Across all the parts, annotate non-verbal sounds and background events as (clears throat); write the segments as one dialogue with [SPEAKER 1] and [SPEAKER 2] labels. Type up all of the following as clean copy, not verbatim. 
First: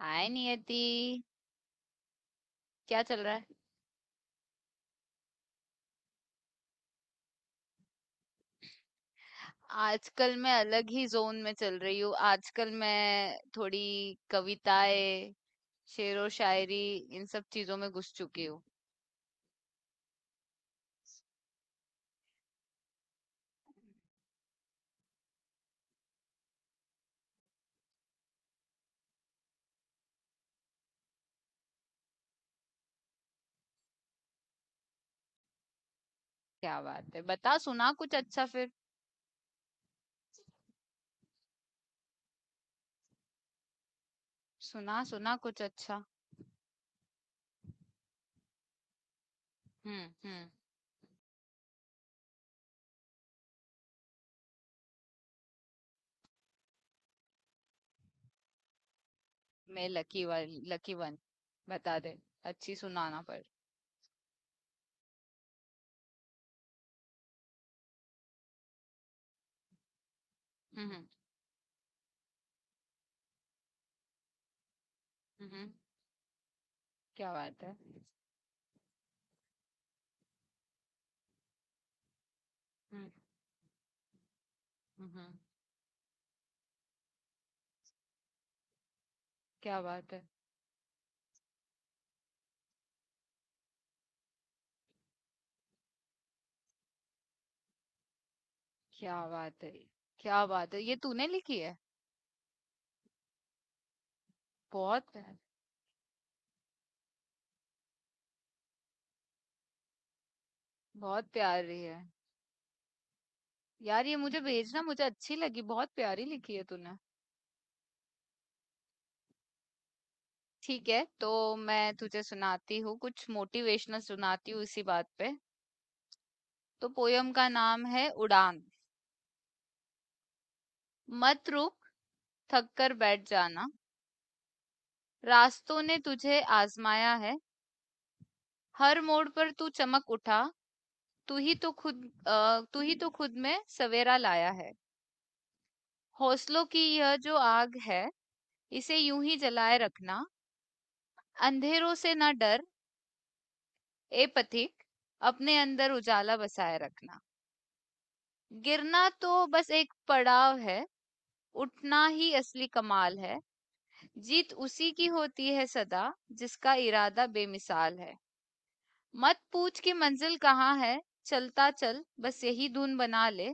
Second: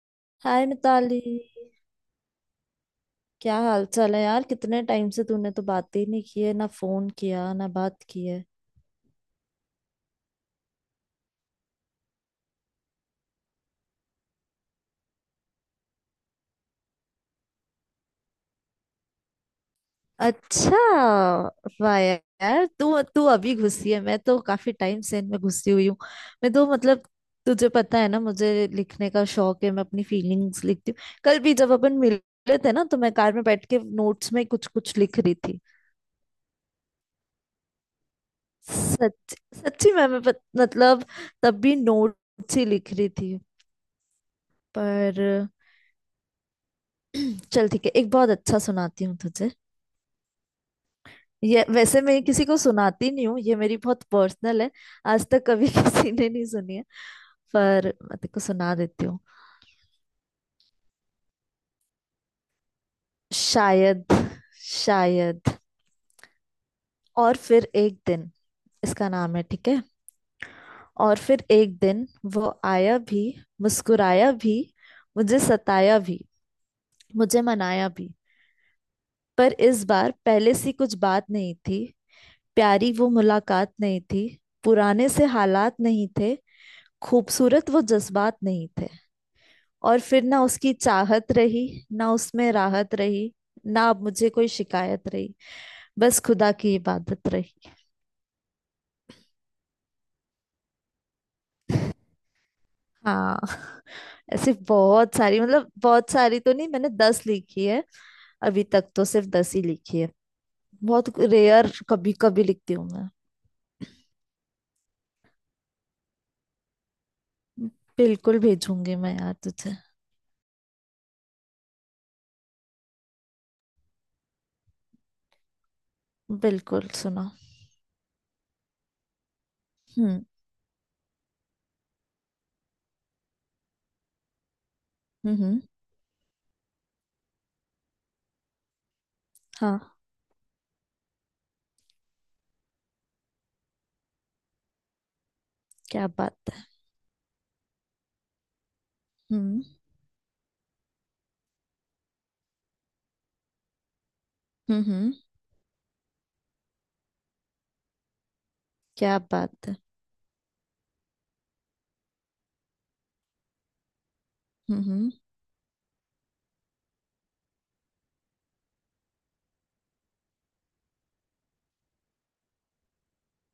[SPEAKER 1] हाय
[SPEAKER 2] hi
[SPEAKER 1] Niyati.
[SPEAKER 2] Mitali.
[SPEAKER 1] क्या चल रहा है?
[SPEAKER 2] क्या हाल चाल है यार? कितने टाइम से तूने तो बात ही नहीं की है, ना फोन किया ना बात की है।
[SPEAKER 1] आजकल मैं अलग ही जोन में चल रही हूँ। आजकल मैं थोड़ी कविताएं, शेरो शायरी, इन सब चीजों में घुस चुकी हूँ।
[SPEAKER 2] अच्छा। वाह यार, तू तू अभी घुसी है, मैं तो काफी टाइम से इनमें घुसी हुई हूँ। मैं तो मतलब तुझे पता है ना, मुझे लिखने का शौक है। मैं अपनी फीलिंग्स लिखती हूँ। कल भी जब अपन मिले थे ना, तो मैं कार में बैठ के नोट्स में कुछ कुछ लिख रही थी।
[SPEAKER 1] क्या बात है! बता, सुना कुछ अच्छा फिर।
[SPEAKER 2] सच। सच्ची में मैं मतलब तब भी नोट्स ही लिख रही थी।
[SPEAKER 1] सुना सुना
[SPEAKER 2] पर
[SPEAKER 1] कुछ अच्छा।
[SPEAKER 2] चल ठीक है, एक बहुत अच्छा सुनाती हूँ तुझे।
[SPEAKER 1] हम्म।
[SPEAKER 2] ये वैसे मैं किसी को सुनाती नहीं हूँ, ये मेरी बहुत पर्सनल है। आज तक कभी (laughs) किसी ने नहीं सुनी है। पर मैं तेको सुना देती हूँ।
[SPEAKER 1] मैं लकी वाली, लकी वन। बता दे। अच्छी सुनाना पर।
[SPEAKER 2] शायद। शायद। और फिर एक दिन। इसका नाम है, ठीक है।
[SPEAKER 1] हम्म
[SPEAKER 2] और फिर एक दिन, वो आया भी, मुस्कुराया भी, मुझे
[SPEAKER 1] हम्म।
[SPEAKER 2] सताया भी,
[SPEAKER 1] क्या
[SPEAKER 2] मुझे
[SPEAKER 1] बात है।
[SPEAKER 2] मनाया भी। पर इस बार पहले सी कुछ बात नहीं थी, प्यारी वो
[SPEAKER 1] हम्म
[SPEAKER 2] मुलाकात नहीं थी, पुराने से
[SPEAKER 1] हम्म।
[SPEAKER 2] हालात नहीं थे, खूबसूरत वो जज्बात नहीं थे।
[SPEAKER 1] क्या
[SPEAKER 2] और
[SPEAKER 1] बात है।
[SPEAKER 2] फिर ना उसकी चाहत रही, ना उसमें राहत रही, ना अब मुझे कोई शिकायत रही, बस खुदा की इबादत रही।
[SPEAKER 1] क्या बात है। क्या बात है, ये तूने लिखी है?
[SPEAKER 2] हाँ (laughs) ऐसे
[SPEAKER 1] बहुत।
[SPEAKER 2] बहुत सारी, मतलब बहुत सारी तो नहीं, मैंने 10 लिखी है। अभी तक तो सिर्फ 10 ही लिखी है। बहुत
[SPEAKER 1] बहुत
[SPEAKER 2] रेयर,
[SPEAKER 1] प्यारी है
[SPEAKER 2] कभी कभी लिखती हूँ मैं।
[SPEAKER 1] यार। ये मुझे भेजना, मुझे अच्छी लगी, बहुत प्यारी लिखी है तूने।
[SPEAKER 2] बिल्कुल भेजूंगी मैं यार तुझे।
[SPEAKER 1] ठीक है, तो मैं तुझे सुनाती हूँ, कुछ मोटिवेशनल सुनाती हूँ इसी बात पे। तो
[SPEAKER 2] बिल्कुल सुना।
[SPEAKER 1] पोयम का नाम है उड़ान।
[SPEAKER 2] हम्म।
[SPEAKER 1] मत रुक, थक कर बैठ जाना।
[SPEAKER 2] हम्म।
[SPEAKER 1] रास्तों ने तुझे आजमाया है। हर मोड़ पर तू
[SPEAKER 2] हाँ।
[SPEAKER 1] चमक उठा। तू ही तो खुद में सवेरा लाया है।
[SPEAKER 2] क्या बात
[SPEAKER 1] हौसलों
[SPEAKER 2] है।
[SPEAKER 1] की यह जो आग है, इसे यूं ही
[SPEAKER 2] हम्म।
[SPEAKER 1] जलाए रखना। अंधेरों से न डर ए
[SPEAKER 2] हम्म।
[SPEAKER 1] पथिक, अपने अंदर उजाला बसाए रखना। गिरना
[SPEAKER 2] क्या
[SPEAKER 1] तो
[SPEAKER 2] बात
[SPEAKER 1] बस
[SPEAKER 2] है।
[SPEAKER 1] एक पड़ाव है, उठना ही असली कमाल है। जीत उसी की
[SPEAKER 2] हम्म।
[SPEAKER 1] होती है सदा, जिसका इरादा बेमिसाल है। मत पूछ कि मंजिल कहाँ है, चलता चल बस यही धुन बना ले।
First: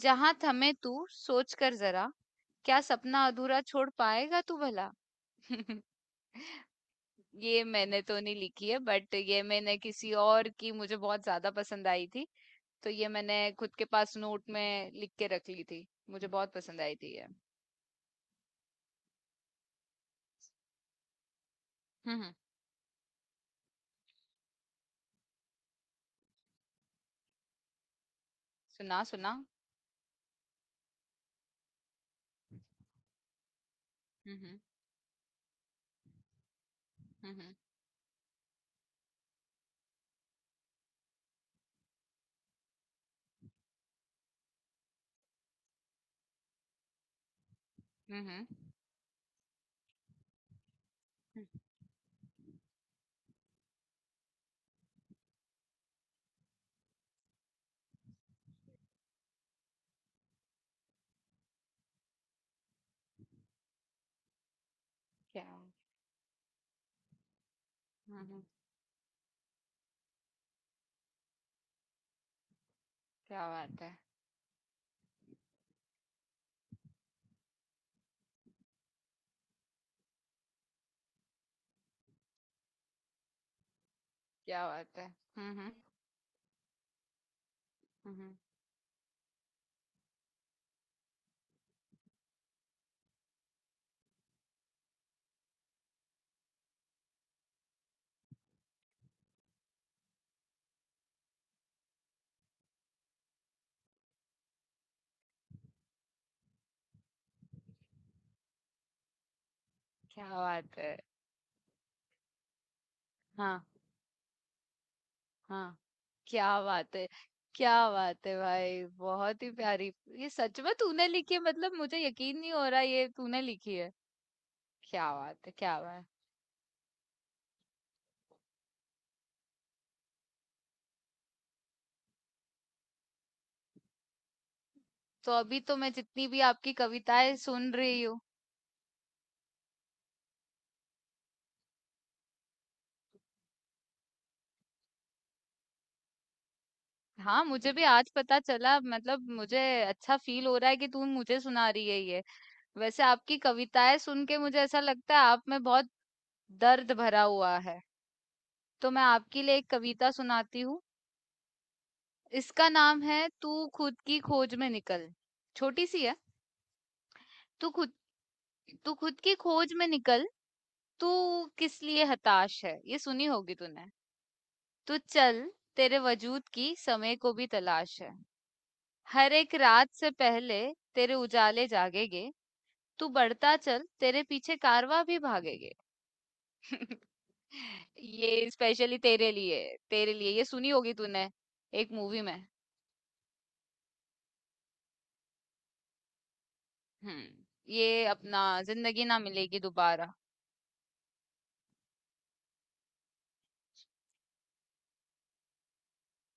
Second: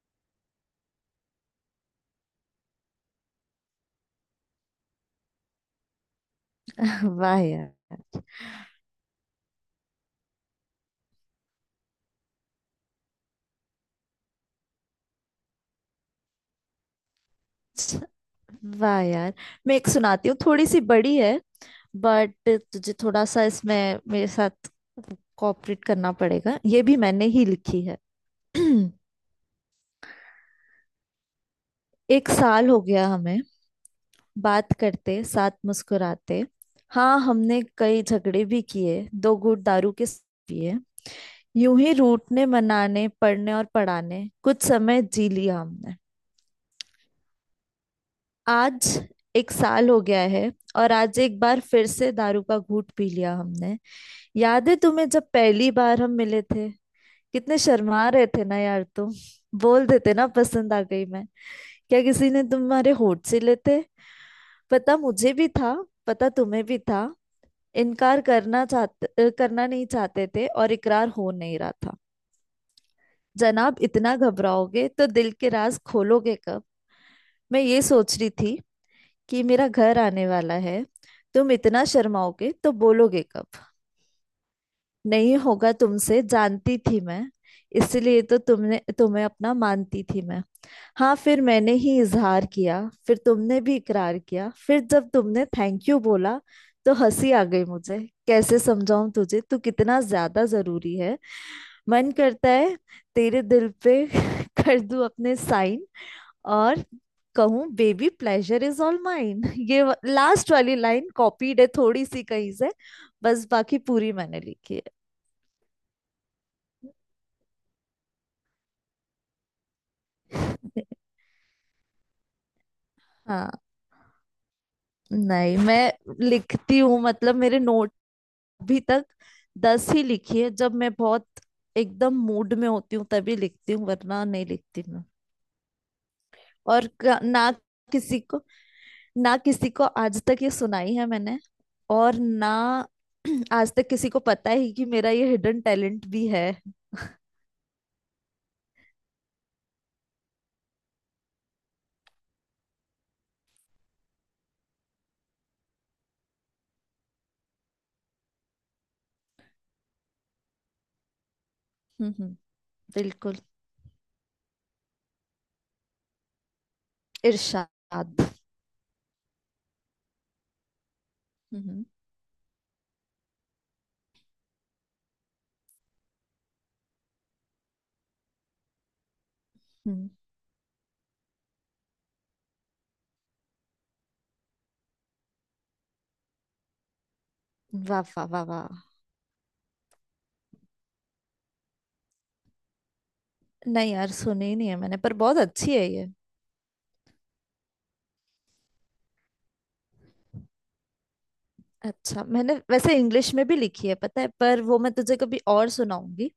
[SPEAKER 1] जहां थमे तू सोच कर जरा, क्या सपना अधूरा छोड़ पाएगा तू भला। (laughs)
[SPEAKER 2] (laughs) वाह
[SPEAKER 1] ये
[SPEAKER 2] यार।
[SPEAKER 1] मैंने तो नहीं लिखी है, बट ये मैंने किसी और की, मुझे बहुत ज्यादा पसंद आई थी। तो ये मैंने खुद के पास नोट में लिख के रख ली थी, मुझे बहुत पसंद आई थी ये।
[SPEAKER 2] वाह यार, मैं एक सुनाती हूँ, थोड़ी सी बड़ी है,
[SPEAKER 1] हम्म।
[SPEAKER 2] बट तुझे थोड़ा सा इसमें मेरे साथ कोऑपरेट करना पड़ेगा। ये भी मैंने ही लिखी है। (clears throat)
[SPEAKER 1] सुना सुना।
[SPEAKER 2] एक साल हो गया हमें
[SPEAKER 1] हम्म
[SPEAKER 2] बात करते, साथ मुस्कुराते। हाँ,
[SPEAKER 1] हम्म।
[SPEAKER 2] हमने कई झगड़े भी किए, दो घूंट दारू के साथ पिए। यूं ही रूठने मनाने, पढ़ने और पढ़ाने, कुछ समय जी लिया हमने।
[SPEAKER 1] हम्म
[SPEAKER 2] आज एक साल हो गया है, और आज एक
[SPEAKER 1] हम्म,
[SPEAKER 2] बार फिर से दारू का घूंट पी लिया हमने। याद है तुम्हें, जब पहली बार हम मिले थे, कितने शर्मा रहे थे ना यार तुम। बोल देते ना, पसंद आ गई मैं, क्या किसी ने तुम्हारे होठ से लेते। पता मुझे भी
[SPEAKER 1] क्या?
[SPEAKER 2] था, पता तुम्हें भी था। इनकार
[SPEAKER 1] हम्म,
[SPEAKER 2] करना चाहते, करना नहीं चाहते थे और इकरार हो नहीं रहा था।
[SPEAKER 1] क्या
[SPEAKER 2] जनाब,
[SPEAKER 1] बात है।
[SPEAKER 2] इतना घबराओगे तो दिल के राज खोलोगे कब? मैं ये सोच रही थी कि मेरा घर आने वाला है, तुम इतना शर्माओगे तो बोलोगे कब?
[SPEAKER 1] क्या बात है।
[SPEAKER 2] नहीं
[SPEAKER 1] हम्म,
[SPEAKER 2] होगा तुमसे, जानती थी मैं। इसलिए
[SPEAKER 1] हम्म,
[SPEAKER 2] तो तुमने, तुम्हें अपना मानती थी मैं। हाँ, फिर मैंने ही इजहार किया, फिर तुमने भी इकरार किया। फिर जब तुमने थैंक यू बोला, तो हंसी आ गई मुझे। कैसे समझाऊं तुझे, तू कितना ज्यादा जरूरी है। मन करता है तेरे दिल पे (laughs) कर दूं अपने साइन, और कहूँ baby pleasure is all mine. (laughs) ये
[SPEAKER 1] क्या
[SPEAKER 2] लास्ट वाली
[SPEAKER 1] बात है।
[SPEAKER 2] लाइन कॉपीड है थोड़ी सी कहीं से, बस
[SPEAKER 1] हाँ
[SPEAKER 2] बाकी पूरी मैंने लिखी है।
[SPEAKER 1] हाँ। क्या बात है। क्या बात है भाई, बहुत ही प्यारी। ये सच में
[SPEAKER 2] (laughs)
[SPEAKER 1] तूने लिखी है? मतलब मुझे यकीन नहीं हो रहा ये तूने
[SPEAKER 2] हाँ।
[SPEAKER 1] लिखी है। क्या बात है,
[SPEAKER 2] नहीं,
[SPEAKER 1] क्या बात
[SPEAKER 2] मैं
[SPEAKER 1] है।
[SPEAKER 2] लिखती हूँ, मतलब मेरे नोट, अभी तक 10 ही लिखी है। जब मैं बहुत एकदम मूड में होती हूँ तभी लिखती हूँ, वरना नहीं लिखती मैं।
[SPEAKER 1] तो अभी तो मैं जितनी भी आपकी
[SPEAKER 2] और
[SPEAKER 1] कविताएं
[SPEAKER 2] ना
[SPEAKER 1] सुन रही हूँ।
[SPEAKER 2] किसी को, ना किसी को आज तक ये सुनाई है मैंने। और ना (clears throat) आज तक किसी को पता है कि मेरा ये हिडन टैलेंट भी है।
[SPEAKER 1] हाँ, मुझे भी आज पता चला, मतलब मुझे अच्छा फील हो रहा है कि तू मुझे सुना रही है ये। वैसे आपकी कविताएं सुन के मुझे ऐसा लगता है आप में बहुत दर्द भरा हुआ है। तो मैं आपके लिए एक कविता सुनाती हूँ।
[SPEAKER 2] हम्म।
[SPEAKER 1] इसका नाम है,
[SPEAKER 2] बिल्कुल।
[SPEAKER 1] तू खुद की खोज में निकल। छोटी सी है। तू खुद
[SPEAKER 2] इरशाद।
[SPEAKER 1] तू खुद की खोज में निकल। तू किस
[SPEAKER 2] हम्म।
[SPEAKER 1] लिए हताश है, ये सुनी होगी तूने। तू चल, तेरे वजूद की समय को भी तलाश है। हर एक रात
[SPEAKER 2] हम्म,
[SPEAKER 1] से पहले तेरे उजाले जागेंगे। तू बढ़ता चल, तेरे पीछे कारवां भी भागेंगे। (laughs)
[SPEAKER 2] वाह वाह
[SPEAKER 1] ये
[SPEAKER 2] वाह वाह।
[SPEAKER 1] स्पेशली तेरे लिए। तेरे लिए, ये सुनी होगी तूने, एक मूवी में।
[SPEAKER 2] नहीं यार, सुनी ही नहीं है मैंने, पर बहुत अच्छी है ये।
[SPEAKER 1] हम्म। ये अपना, जिंदगी ना मिलेगी दोबारा।
[SPEAKER 2] अच्छा, मैंने वैसे इंग्लिश में भी लिखी है, पता है? पर वो मैं तुझे कभी और सुनाऊंगी।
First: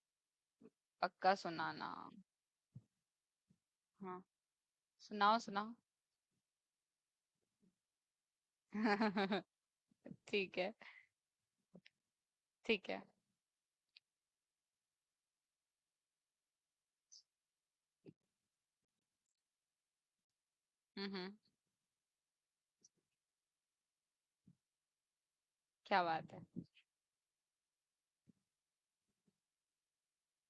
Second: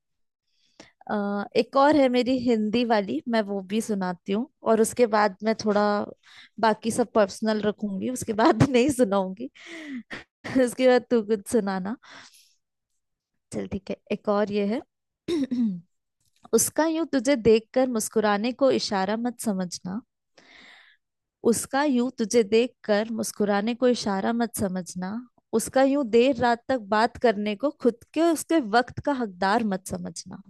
[SPEAKER 1] पक्का
[SPEAKER 2] एक
[SPEAKER 1] सुनाना।
[SPEAKER 2] और है मेरी हिंदी वाली, मैं वो भी
[SPEAKER 1] हाँ,
[SPEAKER 2] सुनाती हूँ, और उसके बाद
[SPEAKER 1] सुनाओ
[SPEAKER 2] मैं
[SPEAKER 1] सुनाओ।
[SPEAKER 2] थोड़ा बाकी सब पर्सनल रखूंगी उसके बाद, (laughs) नहीं
[SPEAKER 1] (laughs)
[SPEAKER 2] सुनाऊंगी।
[SPEAKER 1] ठीक
[SPEAKER 2] (laughs)
[SPEAKER 1] है,
[SPEAKER 2] उसके बाद तू कुछ सुनाना।
[SPEAKER 1] ठीक है।
[SPEAKER 2] चल ठीक है, एक और ये है। (clears throat) उसका यूं तुझे देखकर मुस्कुराने को इशारा मत समझना।
[SPEAKER 1] हम्म हम्म,
[SPEAKER 2] उसका यूं तुझे देखकर मुस्कुराने को इशारा मत समझना। उसका
[SPEAKER 1] क्या
[SPEAKER 2] यूं
[SPEAKER 1] बात
[SPEAKER 2] देर रात
[SPEAKER 1] है।
[SPEAKER 2] तक बात करने को खुद के, उसके वक्त का हकदार मत समझना।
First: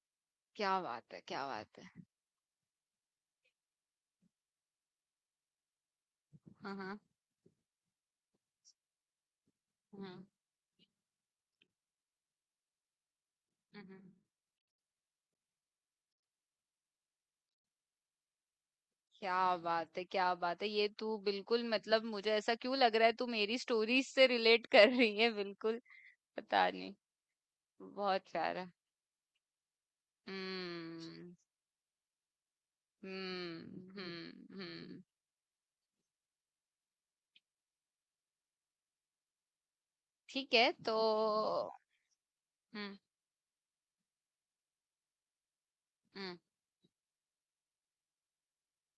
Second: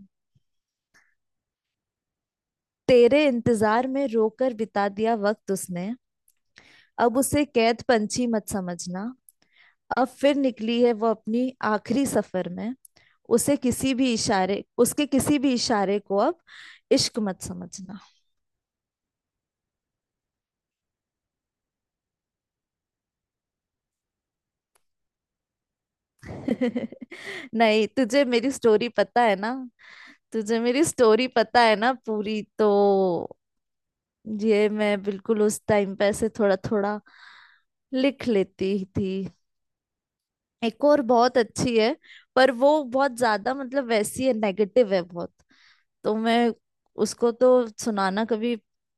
[SPEAKER 1] क्या बात है, क्या बात है।
[SPEAKER 2] तेरे इंतजार में रोकर बिता दिया वक्त उसने,
[SPEAKER 1] हाँ हाँ।
[SPEAKER 2] अब उसे कैद पंछी मत समझना। अब
[SPEAKER 1] हम्म
[SPEAKER 2] फिर निकली है वो अपनी आखिरी सफर में, उसे किसी
[SPEAKER 1] हम्म।
[SPEAKER 2] भी इशारे, उसके किसी भी इशारे को अब इश्क मत समझना।
[SPEAKER 1] क्या बात है, क्या बात है, ये तू बिल्कुल, मतलब मुझे ऐसा क्यों लग रहा है तू मेरी स्टोरीज से रिलेट कर रही है बिल्कुल। पता नहीं।
[SPEAKER 2] (laughs) नहीं, तुझे
[SPEAKER 1] बहुत
[SPEAKER 2] मेरी
[SPEAKER 1] प्यारा।
[SPEAKER 2] स्टोरी पता है ना। तुझे मेरी स्टोरी
[SPEAKER 1] हम्म
[SPEAKER 2] पता है ना पूरी तो।
[SPEAKER 1] हम्म।
[SPEAKER 2] ये
[SPEAKER 1] हम्म।
[SPEAKER 2] मैं बिल्कुल उस टाइम पे ऐसे थोड़ा थोड़ा लिख लेती थी।
[SPEAKER 1] ठीक है
[SPEAKER 2] एक
[SPEAKER 1] तो।
[SPEAKER 2] और बहुत अच्छी है, पर वो
[SPEAKER 1] हम्म
[SPEAKER 2] बहुत ज्यादा, मतलब वैसी है, नेगेटिव है बहुत। तो
[SPEAKER 1] हम्म।
[SPEAKER 2] मैं उसको तो सुनाना कभी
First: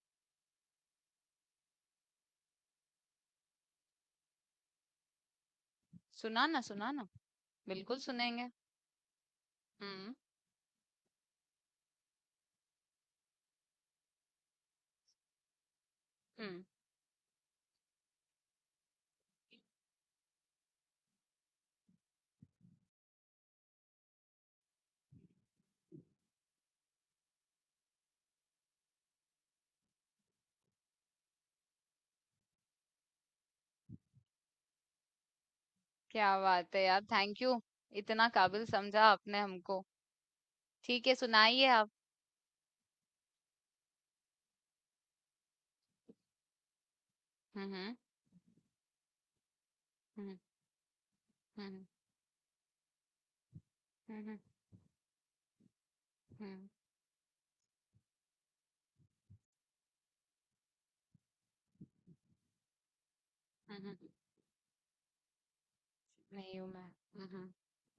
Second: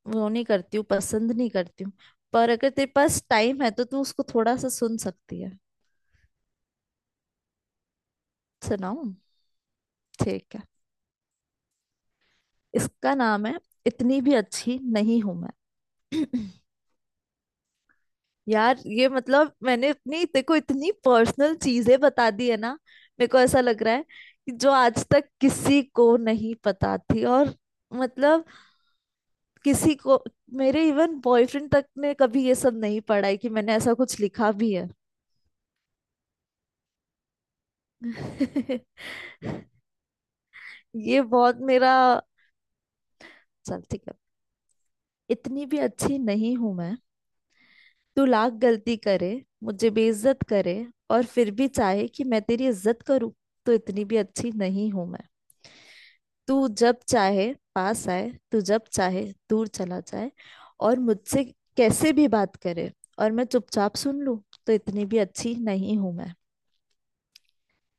[SPEAKER 2] वो नहीं करती हूँ, पसंद नहीं करती हूँ। पर अगर तेरे पास टाइम है तो तू उसको थोड़ा सा सुन सकती है।
[SPEAKER 1] सुना ना, सुना ना, बिल्कुल सुनेंगे।
[SPEAKER 2] सुनाऊँ?
[SPEAKER 1] हम्म
[SPEAKER 2] ठीक है। इसका नाम है, इतनी भी अच्छी नहीं हूं मैं।
[SPEAKER 1] हम्म।
[SPEAKER 2] (clears throat) यार, ये मतलब मैंने अपनी, देखो इतनी पर्सनल चीजें बता दी है ना। मेरे को ऐसा लग रहा है कि जो आज तक किसी को नहीं पता थी, और मतलब किसी को, मेरे इवन बॉयफ्रेंड तक ने कभी ये सब नहीं पढ़ा है कि मैंने ऐसा कुछ लिखा भी है।
[SPEAKER 1] क्या बात है यार, थैंक यू। इतना काबिल
[SPEAKER 2] (laughs)
[SPEAKER 1] समझा आपने हमको। ठीक है,
[SPEAKER 2] ये बहुत
[SPEAKER 1] सुनाइए आप।
[SPEAKER 2] मेरा। चल ठीक है। इतनी भी अच्छी नहीं हूं मैं।
[SPEAKER 1] हम्म
[SPEAKER 2] तू लाख गलती करे, मुझे
[SPEAKER 1] हम्म
[SPEAKER 2] बेइज्जत करे, और फिर भी
[SPEAKER 1] हम्म।
[SPEAKER 2] चाहे कि मैं तेरी इज्जत करूं, तो इतनी
[SPEAKER 1] हम्म
[SPEAKER 2] भी
[SPEAKER 1] हम्म
[SPEAKER 2] अच्छी नहीं हूं मैं।
[SPEAKER 1] हम्म।
[SPEAKER 2] तू जब चाहे पास आए, तू जब चाहे दूर चला जाए, और मुझसे कैसे भी बात करे, और मैं चुपचाप
[SPEAKER 1] हम्म।
[SPEAKER 2] सुन लूं, तो इतनी भी अच्छी नहीं हूं मैं।
[SPEAKER 1] नहीं हूं मैं। हम्म।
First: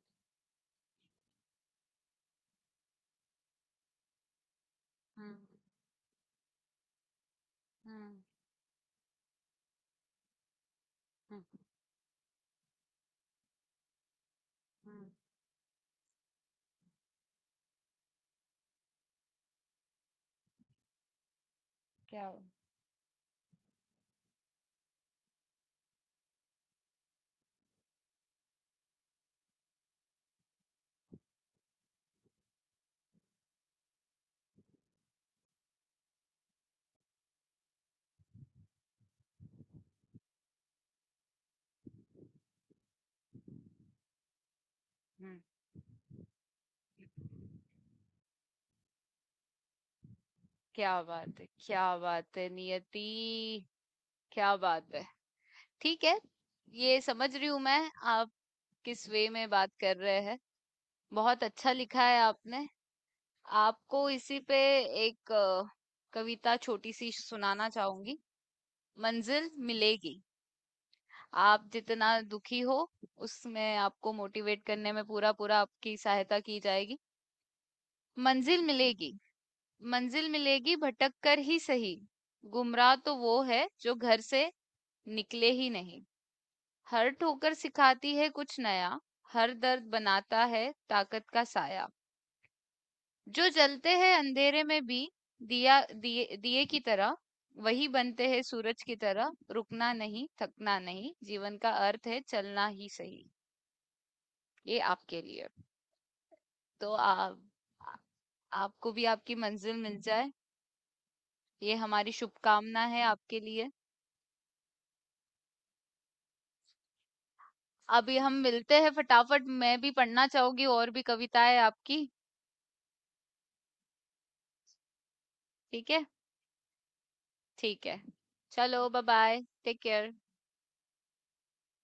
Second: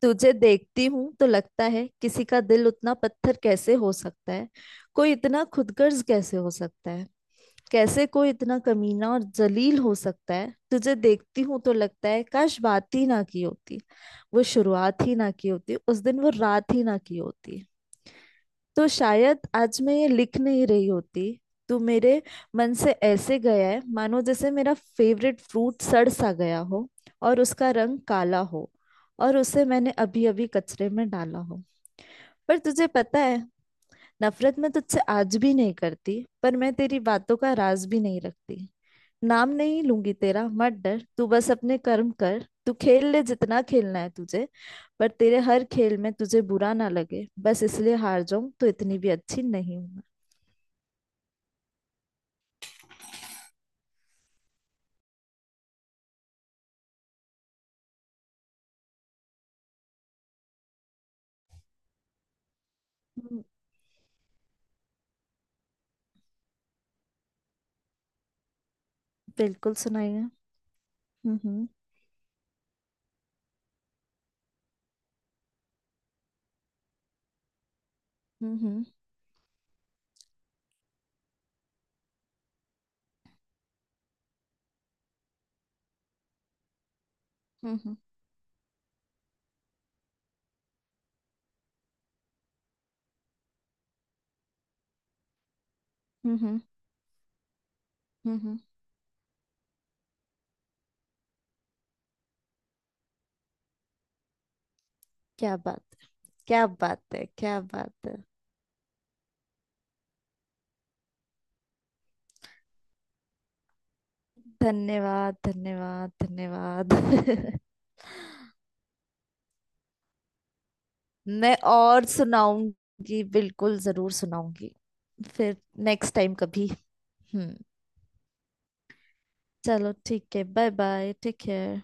[SPEAKER 2] तुझे देखती हूं तो लगता है किसी का दिल उतना पत्थर कैसे हो सकता है, कोई
[SPEAKER 1] हुँ,
[SPEAKER 2] इतना खुदगर्ज कैसे हो सकता है, कैसे
[SPEAKER 1] हुँ,
[SPEAKER 2] कोई इतना कमीना और जलील हो सकता है। तुझे
[SPEAKER 1] हुँ,
[SPEAKER 2] देखती हूं तो लगता है काश बात ही ना की होती, वो
[SPEAKER 1] हुँ,
[SPEAKER 2] शुरुआत ही ना की होती, उस दिन वो रात ही ना की होती, तो शायद आज मैं ये लिख नहीं रही होती। तो मेरे
[SPEAKER 1] क्या?
[SPEAKER 2] मन से ऐसे गया है मानो जैसे मेरा फेवरेट फ्रूट सड़ सा गया हो, और उसका रंग काला हो, और उसे मैंने अभी अभी कचरे में डाला हो। पर तुझे पता है, नफरत मैं तुझसे आज भी नहीं करती, पर मैं तेरी बातों का राज भी नहीं रखती। नाम नहीं लूंगी तेरा, मत डर, तू बस अपने कर्म कर। तू खेल ले जितना खेलना है तुझे, पर
[SPEAKER 1] हुँ,
[SPEAKER 2] तेरे हर खेल में तुझे बुरा ना लगे बस इसलिए हार जाऊं, तो इतनी भी अच्छी नहीं हूं मैं।
[SPEAKER 1] क्या बात है। क्या बात है नियति। क्या बात है। ठीक है। ये समझ रही हूं मैं, आप किस वे में बात कर रहे हैं। बहुत अच्छा लिखा है आपने।
[SPEAKER 2] हम्म,
[SPEAKER 1] आपको इसी पे एक कविता छोटी सी सुनाना चाहूंगी। मंजिल
[SPEAKER 2] बिल्कुल सुनाइए।
[SPEAKER 1] मिलेगी।
[SPEAKER 2] हम्म।
[SPEAKER 1] आप
[SPEAKER 2] हम्म।
[SPEAKER 1] जितना दुखी हो, उसमें आपको मोटिवेट करने में पूरा पूरा आपकी सहायता की जाएगी। मंजिल
[SPEAKER 2] हम्म।
[SPEAKER 1] मिलेगी। मंजिल मिलेगी भटक कर ही सही। गुमराह तो वो है जो घर से निकले ही नहीं। हर ठोकर
[SPEAKER 2] हम्म।
[SPEAKER 1] सिखाती है कुछ नया। हर दर्द बनाता है ताकत का साया। जो जलते हैं अंधेरे में भी दिया दिए
[SPEAKER 2] हम्म। हम्म।
[SPEAKER 1] दिए की तरह, वही बनते
[SPEAKER 2] हम्म।
[SPEAKER 1] हैं सूरज की तरह। रुकना नहीं, थकना नहीं, जीवन का अर्थ है चलना ही सही। ये आपके लिए।
[SPEAKER 2] क्या बात है, क्या
[SPEAKER 1] तो
[SPEAKER 2] बात है,
[SPEAKER 1] आप,
[SPEAKER 2] क्या बात है।
[SPEAKER 1] आपको भी आपकी मंजिल मिल जाए, ये हमारी शुभकामना है आपके लिए।
[SPEAKER 2] धन्यवाद धन्यवाद धन्यवाद।
[SPEAKER 1] अभी हम मिलते हैं फटाफट, मैं भी पढ़ना चाहूंगी और भी
[SPEAKER 2] (laughs)
[SPEAKER 1] कविताएं
[SPEAKER 2] मैं और
[SPEAKER 1] आपकी।
[SPEAKER 2] सुनाऊंगी, बिल्कुल जरूर सुनाऊंगी। फिर
[SPEAKER 1] ठीक है,
[SPEAKER 2] नेक्स्ट टाइम कभी। हम्म।
[SPEAKER 1] ठीक है। चलो बाय बाय, टेक
[SPEAKER 2] चलो
[SPEAKER 1] केयर।
[SPEAKER 2] ठीक है, बाय बाय, टेक केयर।